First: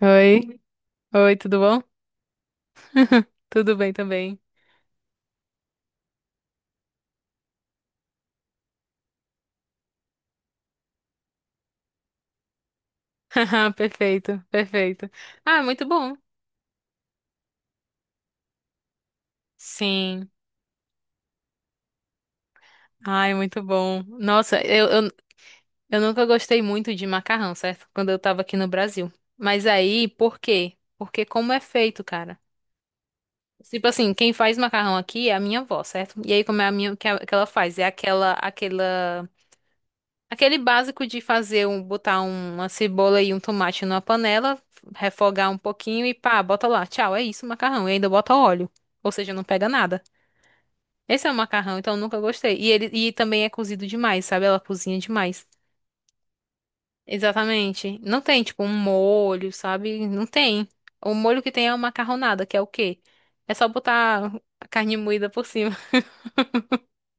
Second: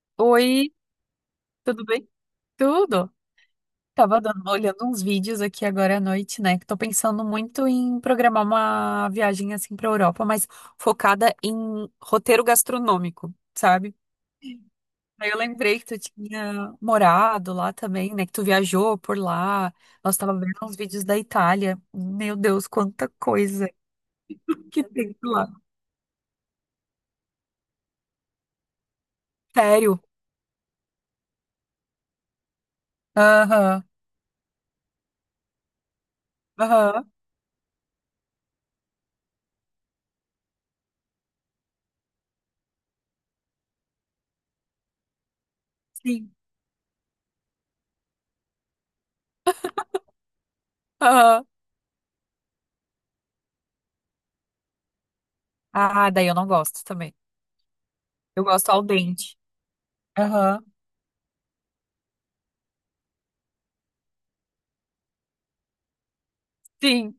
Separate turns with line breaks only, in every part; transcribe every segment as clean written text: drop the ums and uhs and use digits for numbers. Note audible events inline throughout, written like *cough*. Oi,
Oi,
oi, tudo bom?
tudo bem? Tudo.
*laughs* Tudo bem
Tava
também.
olhando uns vídeos aqui agora à noite, né? Que tô pensando muito em programar uma viagem assim pra Europa, mas focada em roteiro gastronômico,
*laughs*
sabe?
Perfeito, perfeito.
Aí eu
Ah,
lembrei que
muito
tu
bom.
tinha morado lá também, né? Que tu viajou por lá. Nós
Sim.
tava vendo uns vídeos da Itália. Meu Deus, quanta
Ai, muito
coisa
bom. Nossa,
que
eu, eu,
tem por lá.
eu nunca gostei muito de macarrão, certo? Quando eu tava aqui no Brasil. Mas
Sério?
aí, por quê? Porque como é feito, cara?
Aham,
Tipo assim, quem faz macarrão aqui é a minha avó, certo? E aí, como é a minha que,
aham,
que ela faz? É aquela aquele básico de fazer um, botar uma cebola e um tomate numa panela, refogar um pouquinho e
sim,
pá, bota lá. Tchau, é isso, o macarrão. E ainda bota óleo. Ou seja, não pega nada. Esse é o
aham.
macarrão, então eu nunca gostei. E ele também é cozido demais, sabe? Ela cozinha demais.
Ah, daí eu não gosto também.
Exatamente. Não tem,
Eu
tipo, um
gosto al dente.
molho, sabe? Não
Aham.
tem. O molho que tem é uma macarronada, que é o quê? É só botar a carne moída por cima.
Sim.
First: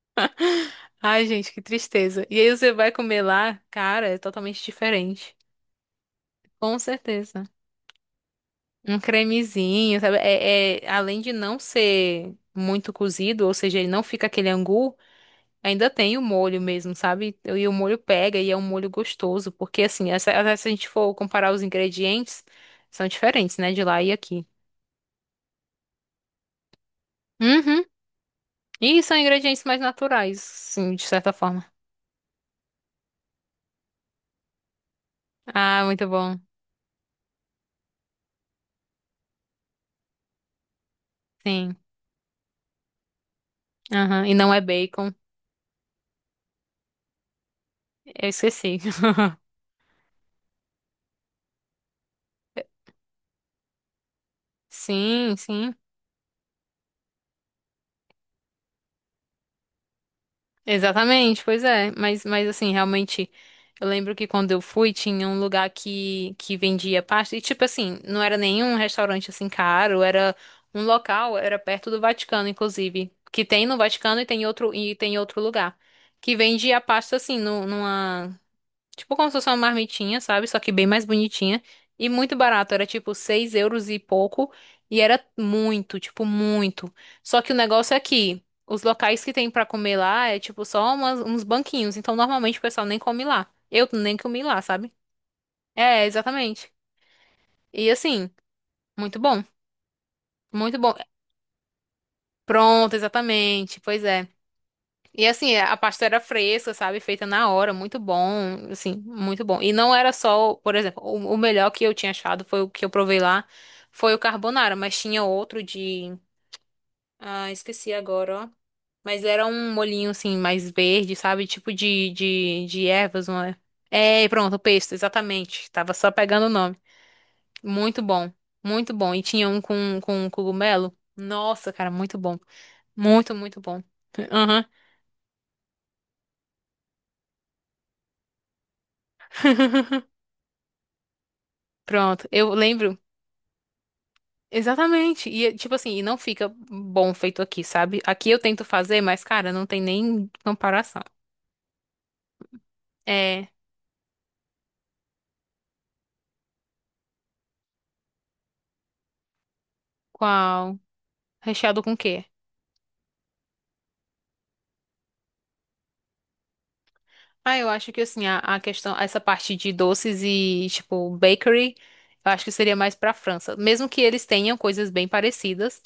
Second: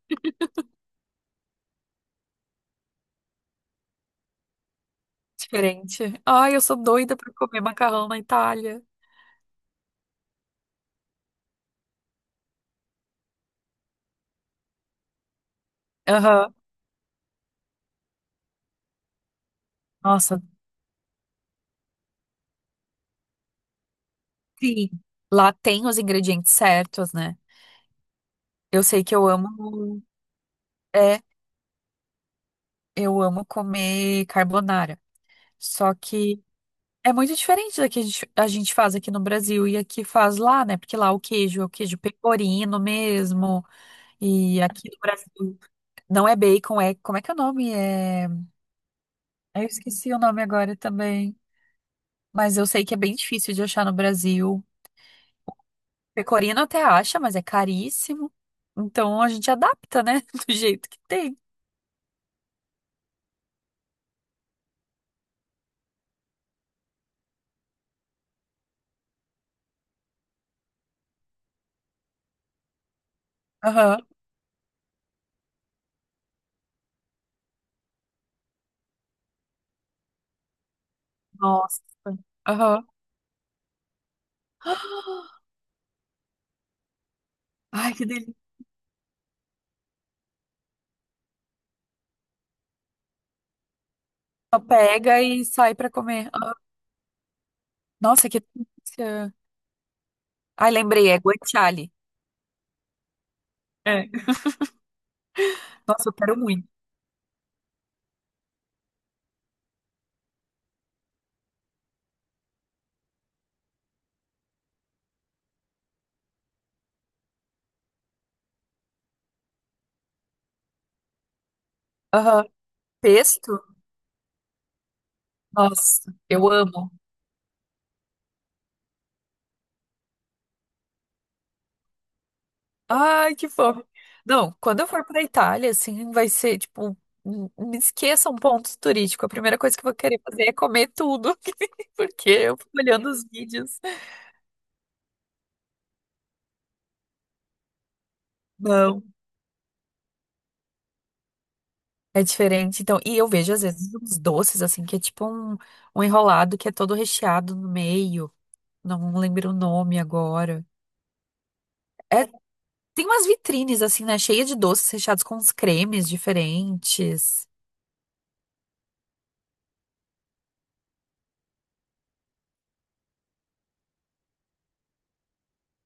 *laughs* Ai, gente, que tristeza. E aí você vai comer lá, cara, é totalmente diferente.
Diferente. Ai, eu sou
Com
doida pra
certeza.
comer macarrão na Itália.
Um cremezinho, sabe? Além de não ser muito cozido, ou seja, ele não fica aquele angu, ainda tem o
Aham.
molho mesmo, sabe? E o molho pega e é um molho gostoso, porque assim,
Nossa,
se a gente for comparar os ingredientes, são diferentes, né? De lá e aqui.
sim. Lá tem os ingredientes certos, né?
Uhum.
Eu
E
sei
são
que eu
ingredientes mais
amo.
naturais, sim, de
É,
certa forma.
eu amo comer carbonara.
Ah,
Só
muito bom.
que é muito diferente da que a gente faz aqui no Brasil e aqui faz lá, né? Porque lá o queijo é o
Sim.
queijo pecorino mesmo.
Aham. E não
E
é
aqui no
bacon.
Brasil não é bacon, é. Como é que é o nome? É.
Eu esqueci. *laughs*
Eu esqueci o nome agora também. Mas eu sei que é bem difícil de achar no Brasil.
Sim, sim.
Pecorino até acha, mas é caríssimo. Então a gente adapta, né? *laughs* Do jeito que tem.
Exatamente, pois é. Mas assim, realmente, eu lembro que quando eu fui, tinha um lugar que vendia pasta. E, tipo assim, não era nenhum restaurante assim caro, era um local, era perto do Vaticano, inclusive. Que tem no
Aham.
Vaticano e tem outro lugar. Que vendia pasta assim, numa. Tipo como se fosse uma marmitinha, sabe? Só que bem mais bonitinha.
Nossa.
E muito barato. Era
Aham.
tipo 6 euros e pouco. E era muito, tipo, muito. Só que o negócio
Ai,
é
que delícia.
que os locais que tem pra comer lá é tipo só uns banquinhos. Então normalmente o pessoal nem come lá. Eu nem comi
Só
lá, sabe?
pega e sai pra
É,
comer. Ah,
exatamente. E assim,
nossa, que
muito
delícia.
bom.
Ai,
Muito bom.
lembrei, é guanciale.
Pronto, exatamente. Pois
É.
é. E assim, é, a pasta
Nossa, eu
era
quero muito.
fresca, sabe? Feita na hora, muito bom, assim, muito bom. E não era só, por exemplo, o melhor que eu tinha achado foi o que eu provei lá, foi o carbonara, mas tinha outro de, ah, esqueci agora, ó. Mas era um molhinho assim mais verde, sabe? Tipo
Aham.
de ervas, não é?
Pesto?
É, pronto, o pesto, exatamente. Tava só
Nossa,
pegando
eu
o nome.
amo.
Muito bom, muito bom. E tinha um com cogumelo. Nossa, cara, muito bom. Muito,
Ai, que
muito bom.
fome. Não,
Aham.
quando eu for pra Itália, assim, vai ser, tipo, me esqueça um ponto turístico. A primeira coisa que eu vou
*laughs*
querer fazer é comer tudo, *laughs*
Pronto,
porque
eu
eu fico
lembro
olhando os vídeos.
exatamente. E, tipo assim, e não fica bom feito aqui, sabe? Aqui eu tento fazer,
Não.
mas, cara, não tem nem comparação.
É diferente, então. E eu
É,
vejo, às vezes, uns doces, assim, que é tipo um enrolado que é todo recheado no meio. Não lembro o nome agora.
qual? Recheado com o quê?
É, tem umas vitrines, assim, né? Cheia de doces recheados com uns cremes diferentes.
Ah, eu acho que, assim, a questão, essa parte de doces e, tipo, bakery, eu acho que seria mais pra França. Mesmo que eles tenham coisas bem parecidas,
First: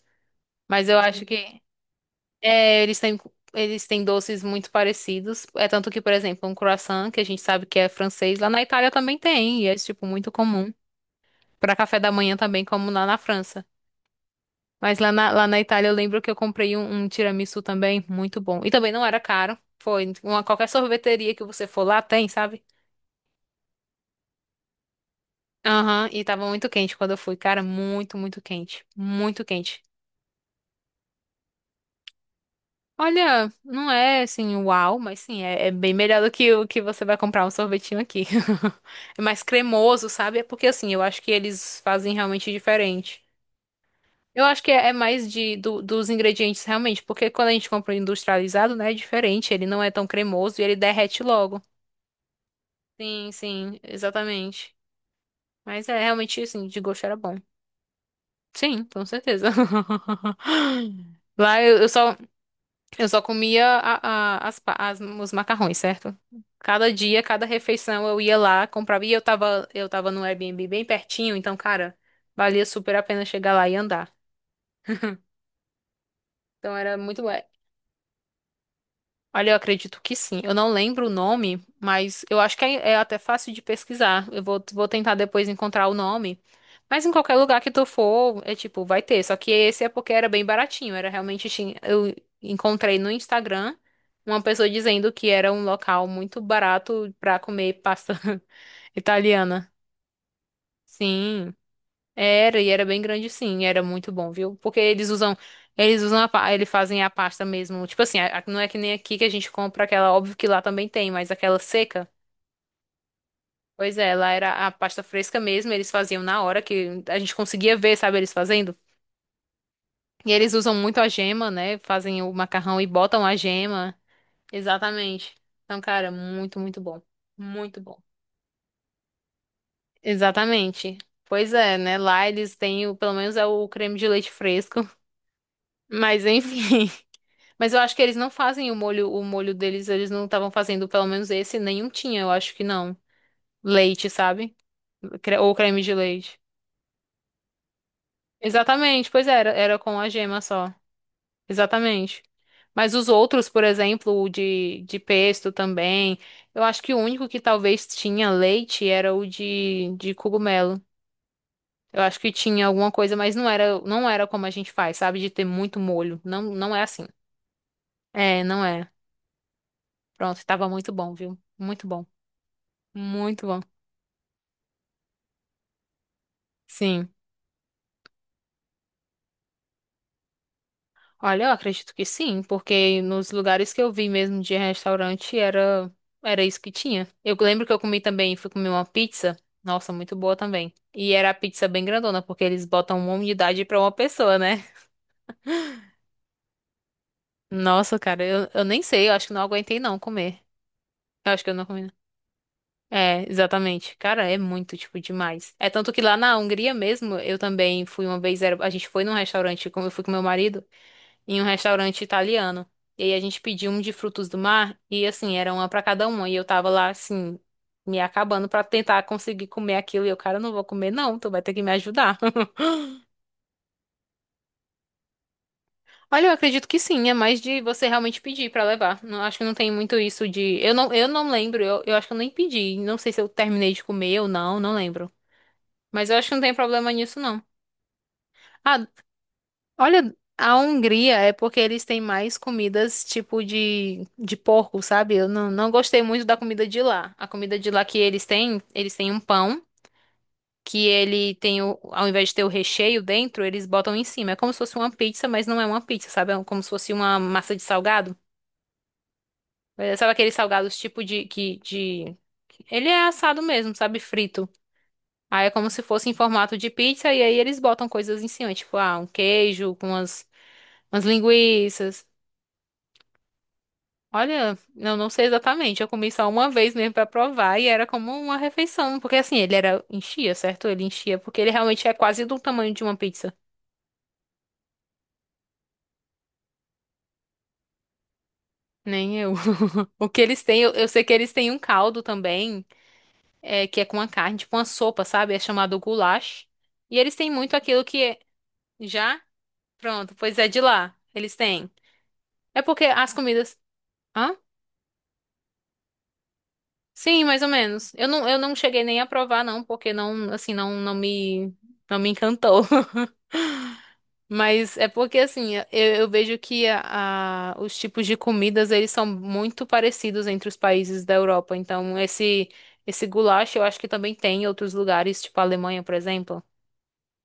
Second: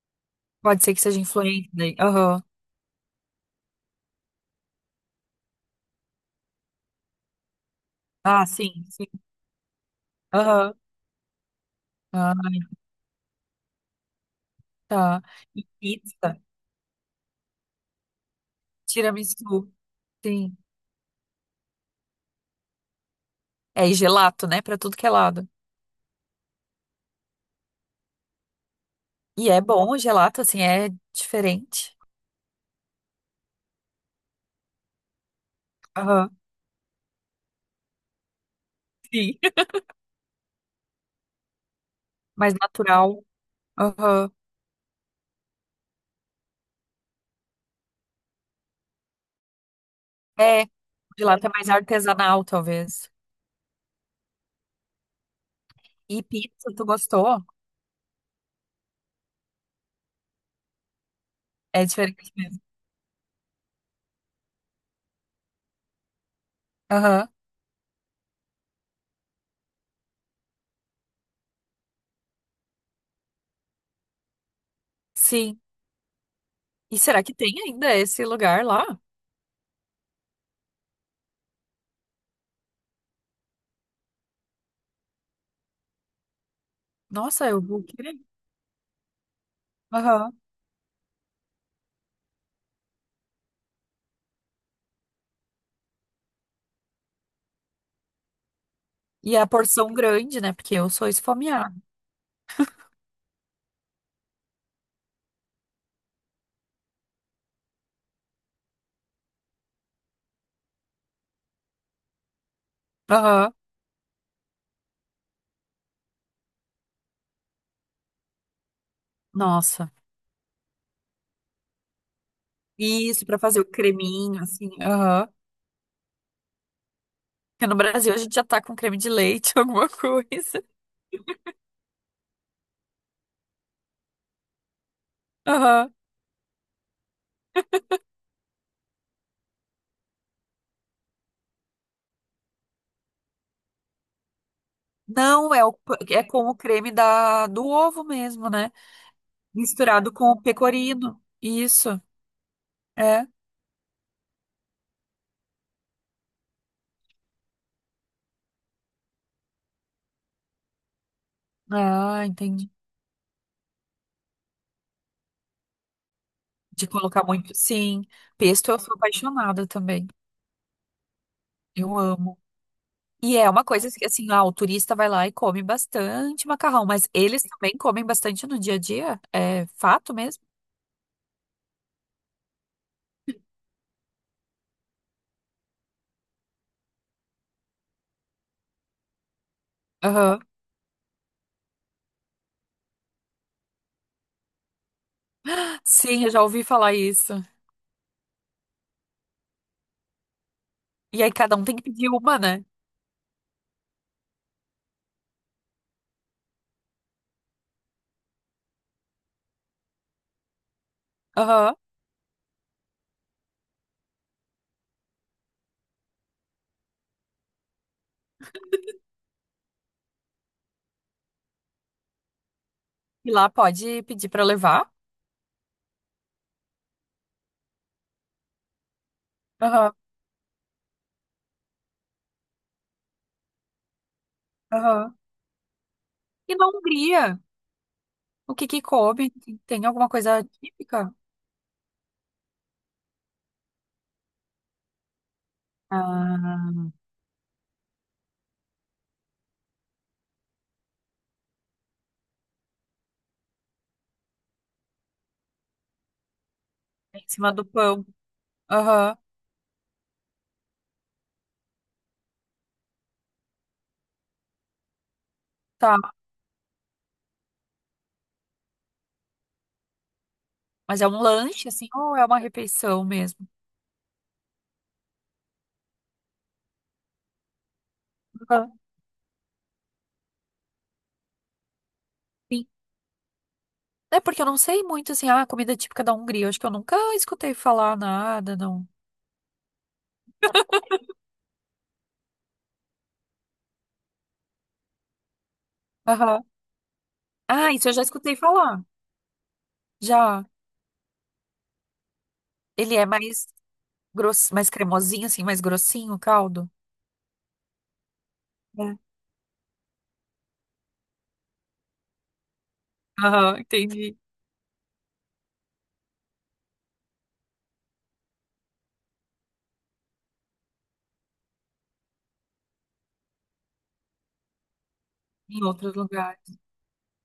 Pode
mas
ser
eu
que seja
acho que,
influente daí. Aham.
é, eles têm doces muito parecidos. É tanto que, por exemplo, um croissant, que a gente sabe que é francês,
Ah,
lá na
sim,
Itália
sim.
também tem, e é, tipo, muito comum.
Aham.
Pra café da
Ah.
manhã também, como lá na França. Mas
Tá.
lá na
E
Itália eu lembro que eu
pizza,
comprei um tiramisu também, muito bom. E também não era caro.
tiramisu,
Foi uma
sim.
qualquer sorveteria que você for lá tem, sabe?
É, e gelato, né? Pra tudo que é lado.
Aham, e tava muito quente quando eu fui, cara, muito, muito quente, muito
E é
quente.
bom o gelato, assim, é diferente.
Olha, não é assim, uau, mas sim, é, é bem melhor do
Aham,
que o que você vai comprar um sorvetinho aqui. *laughs* É
sim.
mais
*laughs*
cremoso, sabe? É porque assim, eu acho que eles fazem realmente
Mais
diferente.
natural. Aham.
Eu acho que é mais de, dos ingredientes realmente, porque quando a gente compra o industrializado, né, é diferente, ele não é tão cremoso e
É, o
ele derrete
gelato é
logo.
mais artesanal, talvez.
Sim, sim, exatamente. Mas é
E
realmente assim,
pizza,
de
tu
gosto era
gostou?
bom. Sim, com certeza. *laughs* Lá
É diferente mesmo.
eu só comia os macarrões, certo? Cada dia,
Aham,
cada refeição eu ia lá, comprava e eu tava no Airbnb bem pertinho, então, cara, valia super a pena chegar lá e andar.
sim.
Então era
E
muito
será
bom.
que tem ainda esse lugar lá?
Olha, eu acredito que sim. Eu não lembro o nome, mas eu acho que é, é até fácil de pesquisar. Vou tentar depois encontrar o nome. Mas em qualquer
Nossa,
lugar
eu
que
vou
tu
querer.
for, é tipo, vai ter. Só que esse é porque era
Aham.
bem baratinho. Era realmente. Eu encontrei no Instagram uma pessoa dizendo que era um local muito barato pra comer pasta *laughs*
E a
italiana.
porção grande, né? Porque eu sou
Sim.
esfomeada.
Era, e era bem grande sim, era muito bom, viu? Porque eles usam a, eles fazem a pasta mesmo. Tipo assim, não é que nem aqui que a gente compra aquela, óbvio que lá também tem, mas aquela seca.
Aham.
Pois é, lá era a pasta fresca mesmo, eles faziam na hora que a gente conseguia ver, sabe, eles fazendo.
Nossa.
E eles usam muito a gema, né? Fazem o macarrão e botam
Isso,
a
pra fazer o
gema.
creminho, assim. Aham.
Exatamente. Então, cara, muito, muito bom.
Porque no
Muito bom.
Brasil a gente já tá com creme de leite, *laughs* alguma coisa.
Exatamente. Pois é, né? Lá eles têm, pelo menos é o creme de leite fresco. *laughs*
Aham.
Mas enfim. Mas eu acho que eles não fazem o molho deles, eles não estavam fazendo, pelo menos esse, nenhum tinha, eu acho que não. Leite, sabe? Ou
Não, é, o,
creme de
é
leite.
com o creme da, do ovo mesmo, né?
Exatamente, pois era, era com a
Misturado com o
gema só.
pecorino. Isso,
Exatamente. Mas os
é.
outros, por exemplo, o de pesto também, eu acho que o único que talvez tinha leite era o de cogumelo. Eu acho
Ah,
que tinha
entendi.
alguma coisa, mas não era como a gente faz, sabe? De ter muito molho. Não, não é
De
assim.
colocar muito. Sim,
É, não
pesto eu
é.
sou apaixonada também.
Pronto, tava muito bom, viu? Muito
Eu
bom.
amo. E
Muito
é
bom.
uma coisa que, assim, ah, o turista vai lá e come bastante macarrão, mas
Sim.
eles também comem bastante no dia a dia? É fato mesmo?
Olha, eu acredito que sim, porque nos lugares que eu vi mesmo de restaurante era isso que tinha. Eu lembro que eu comi também, fui comer uma pizza, nossa, muito boa
Aham.
também. E era a pizza bem grandona, porque eles botam uma unidade pra uma pessoa, né? *laughs*
Sim, eu já ouvi falar isso.
Nossa, cara, eu nem sei, eu acho que não aguentei não comer.
E
Eu
aí
acho que eu
cada um
não
tem
comi.
que
Não.
pedir uma, né?
É, exatamente. Cara, é muito, tipo, demais. É tanto que lá na Hungria mesmo, eu também fui uma vez, a gente foi num restaurante, como eu fui com meu marido. Em um
Aham.
restaurante italiano. E aí a gente pediu um de frutos do mar e assim, era uma pra cada uma e eu tava lá assim, me acabando pra tentar conseguir comer aquilo e eu, cara, eu não vou comer não, tu vai ter que me ajudar. *laughs*
E lá pode pedir para levar.
Olha, eu acredito que sim, é mais de você realmente pedir pra levar. Não, acho que não tem
Aham,
muito isso de eu não lembro, eu acho que eu nem pedi, não sei se eu terminei de comer ou não, não lembro.
aham.
Mas eu acho que não
E
tem
na
problema nisso
Hungria,
não.
o que que
Ah,
come? Tem alguma
olha,
coisa
a
típica?
Hungria é porque eles têm mais comidas tipo de porco, sabe? Eu não gostei muito da
Ah,
comida de lá. A comida de lá que eles têm um pão que ele tem o, ao invés de ter o recheio dentro, eles botam em cima. É como se fosse uma pizza, mas não é uma pizza, sabe? É como se fosse uma
é. Em cima
massa de
do pão.
salgado.
Aham.
É, sabe aqueles salgados tipo de... Ele é assado mesmo, sabe? Frito. Aí é como se fosse
Tá.
em formato de pizza e aí eles botam coisas em cima, tipo, ah, um queijo com umas,
Mas
umas
é um lanche, assim,
linguiças.
ou é uma refeição mesmo?
Olha, eu não sei exatamente. Eu comi só uma vez mesmo pra provar e era como uma
Aham.
refeição, porque assim, ele era enchia, certo? Ele enchia porque ele realmente é quase do
Sim.
tamanho de uma pizza.
É porque eu não sei muito, assim, ah, comida típica da Hungria. Eu acho que eu nunca escutei falar nada, não.
Nem eu. *laughs* O que eles têm, eu sei que eles têm um caldo também, é, que é com a carne, tipo uma sopa, sabe? É chamado
Aham.
goulash. E eles têm muito
Ah,
aquilo
isso eu já
que é...
escutei falar.
Já pronto, pois
Já.
é de lá. Eles têm. É porque
Ele é
as
mais
comidas, hã?
grosso, mais cremosinho, assim, mais grossinho o caldo?
Sim, mais ou menos. Eu não cheguei
É.
nem a provar não, porque não, assim, não me encantou. *laughs*
Aham, entendi.
Mas é porque assim, eu vejo que os tipos de comidas eles são muito parecidos entre os países da Europa. Então esse goulash eu acho que também tem em outros lugares, tipo a
Em
Alemanha, por
outros lugares.
exemplo.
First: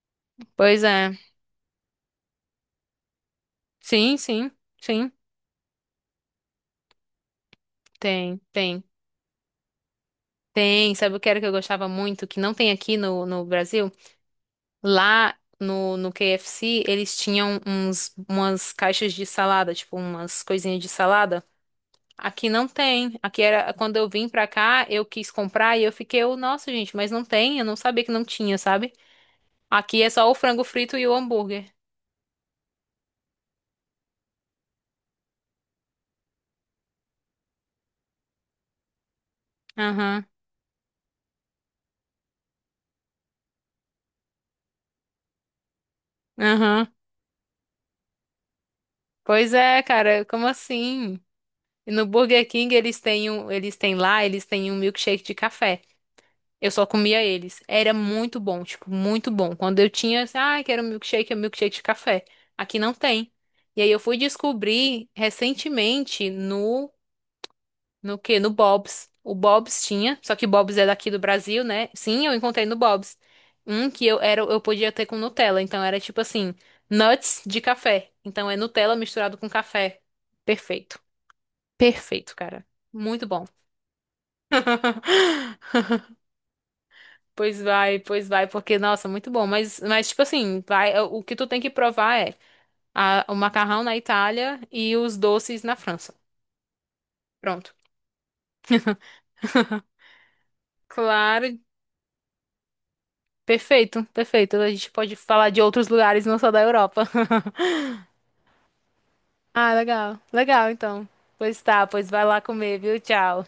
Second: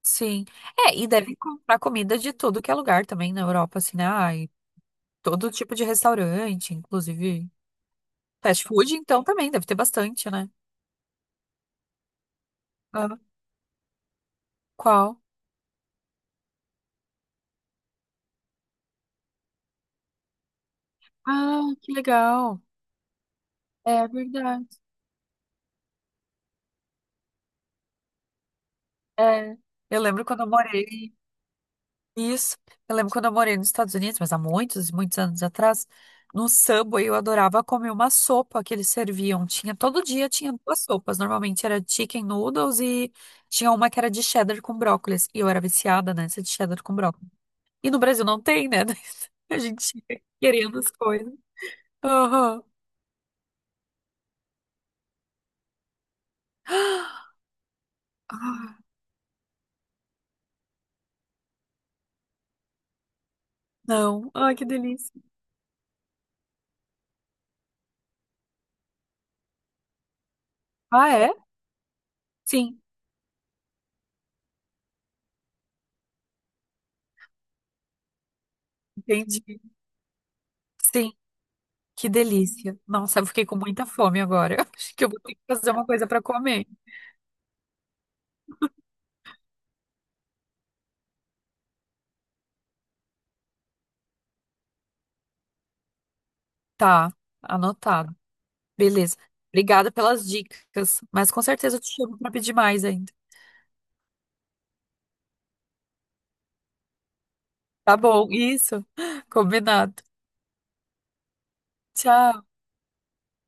Sim.
Pois
É, e
é.
deve comprar comida de tudo que é lugar também na Europa, assim, né?
Sim,
Ai,
sim, sim.
todo tipo de restaurante, inclusive
Tem,
fast
tem.
food, então também deve ter bastante, né?
Tem. Sabe o que era que eu gostava muito que não tem aqui
Ah,
no, no Brasil?
qual?
Lá no, no KFC eles tinham uns umas caixas de salada, tipo umas coisinhas de salada.
Ah, que
Aqui
legal.
não tem. Aqui era quando
É
eu vim pra
verdade.
cá, eu quis comprar e eu fiquei, eu, nossa, gente, mas não tem. Eu não sabia que não tinha, sabe?
É. Eu
Aqui é
lembro
só o
quando eu
frango frito e o
morei.
hambúrguer.
Isso. Eu lembro quando eu morei nos Estados Unidos, mas há muitos, muitos anos atrás, no Subway eu adorava comer uma sopa que eles serviam. Tinha todo
Aham,
dia tinha duas sopas. Normalmente era chicken noodles e tinha uma que era de cheddar com brócolis. E eu era viciada nessa de cheddar
aham.
com brócolis. E no Brasil não tem, né? *laughs*
Pois
A
é,
gente fica
cara, como
querendo as
assim?
coisas.
E no Burger
Aham.
King eles têm um, eles têm um milkshake de café. Eu só comia eles. Era muito bom,
Ah,
tipo, muito bom. Quando eu tinha, assim, ah, quero um milkshake, é um milkshake de café. Aqui não tem. E aí eu fui
não. Ai, que
descobrir
delícia.
recentemente no no quê? No Bob's. O Bob's tinha, só que o Bob's é daqui
Ah,
do
é?
Brasil, né? Sim, eu encontrei no
Sim,
Bob's. Um que eu era, eu podia ter com Nutella, então era tipo assim, nuts de café. Então é Nutella misturado com
entendi.
café. Perfeito.
Sim, que
Perfeito, cara.
delícia. Nossa, eu
Muito bom.
fiquei com muita fome agora. *laughs* Acho que eu vou ter que fazer uma
*laughs*
coisa para comer.
Pois vai, porque nossa, muito bom, mas tipo assim, vai, é, o que tu tem que provar é o macarrão na Itália e os doces na França.
Tá,
Pronto.
anotado. Beleza.
*laughs*
Obrigada pelas dicas, mas com
Claro,
certeza eu te chamo para pedir mais ainda.
perfeito, perfeito. A gente pode falar de outros lugares, não só da Europa. *laughs*
Tá bom, isso. *laughs*
Ah,
Combinado.
legal. Legal, então. Pois tá, pois vai lá
Tchau.
comer, viu? Tchau.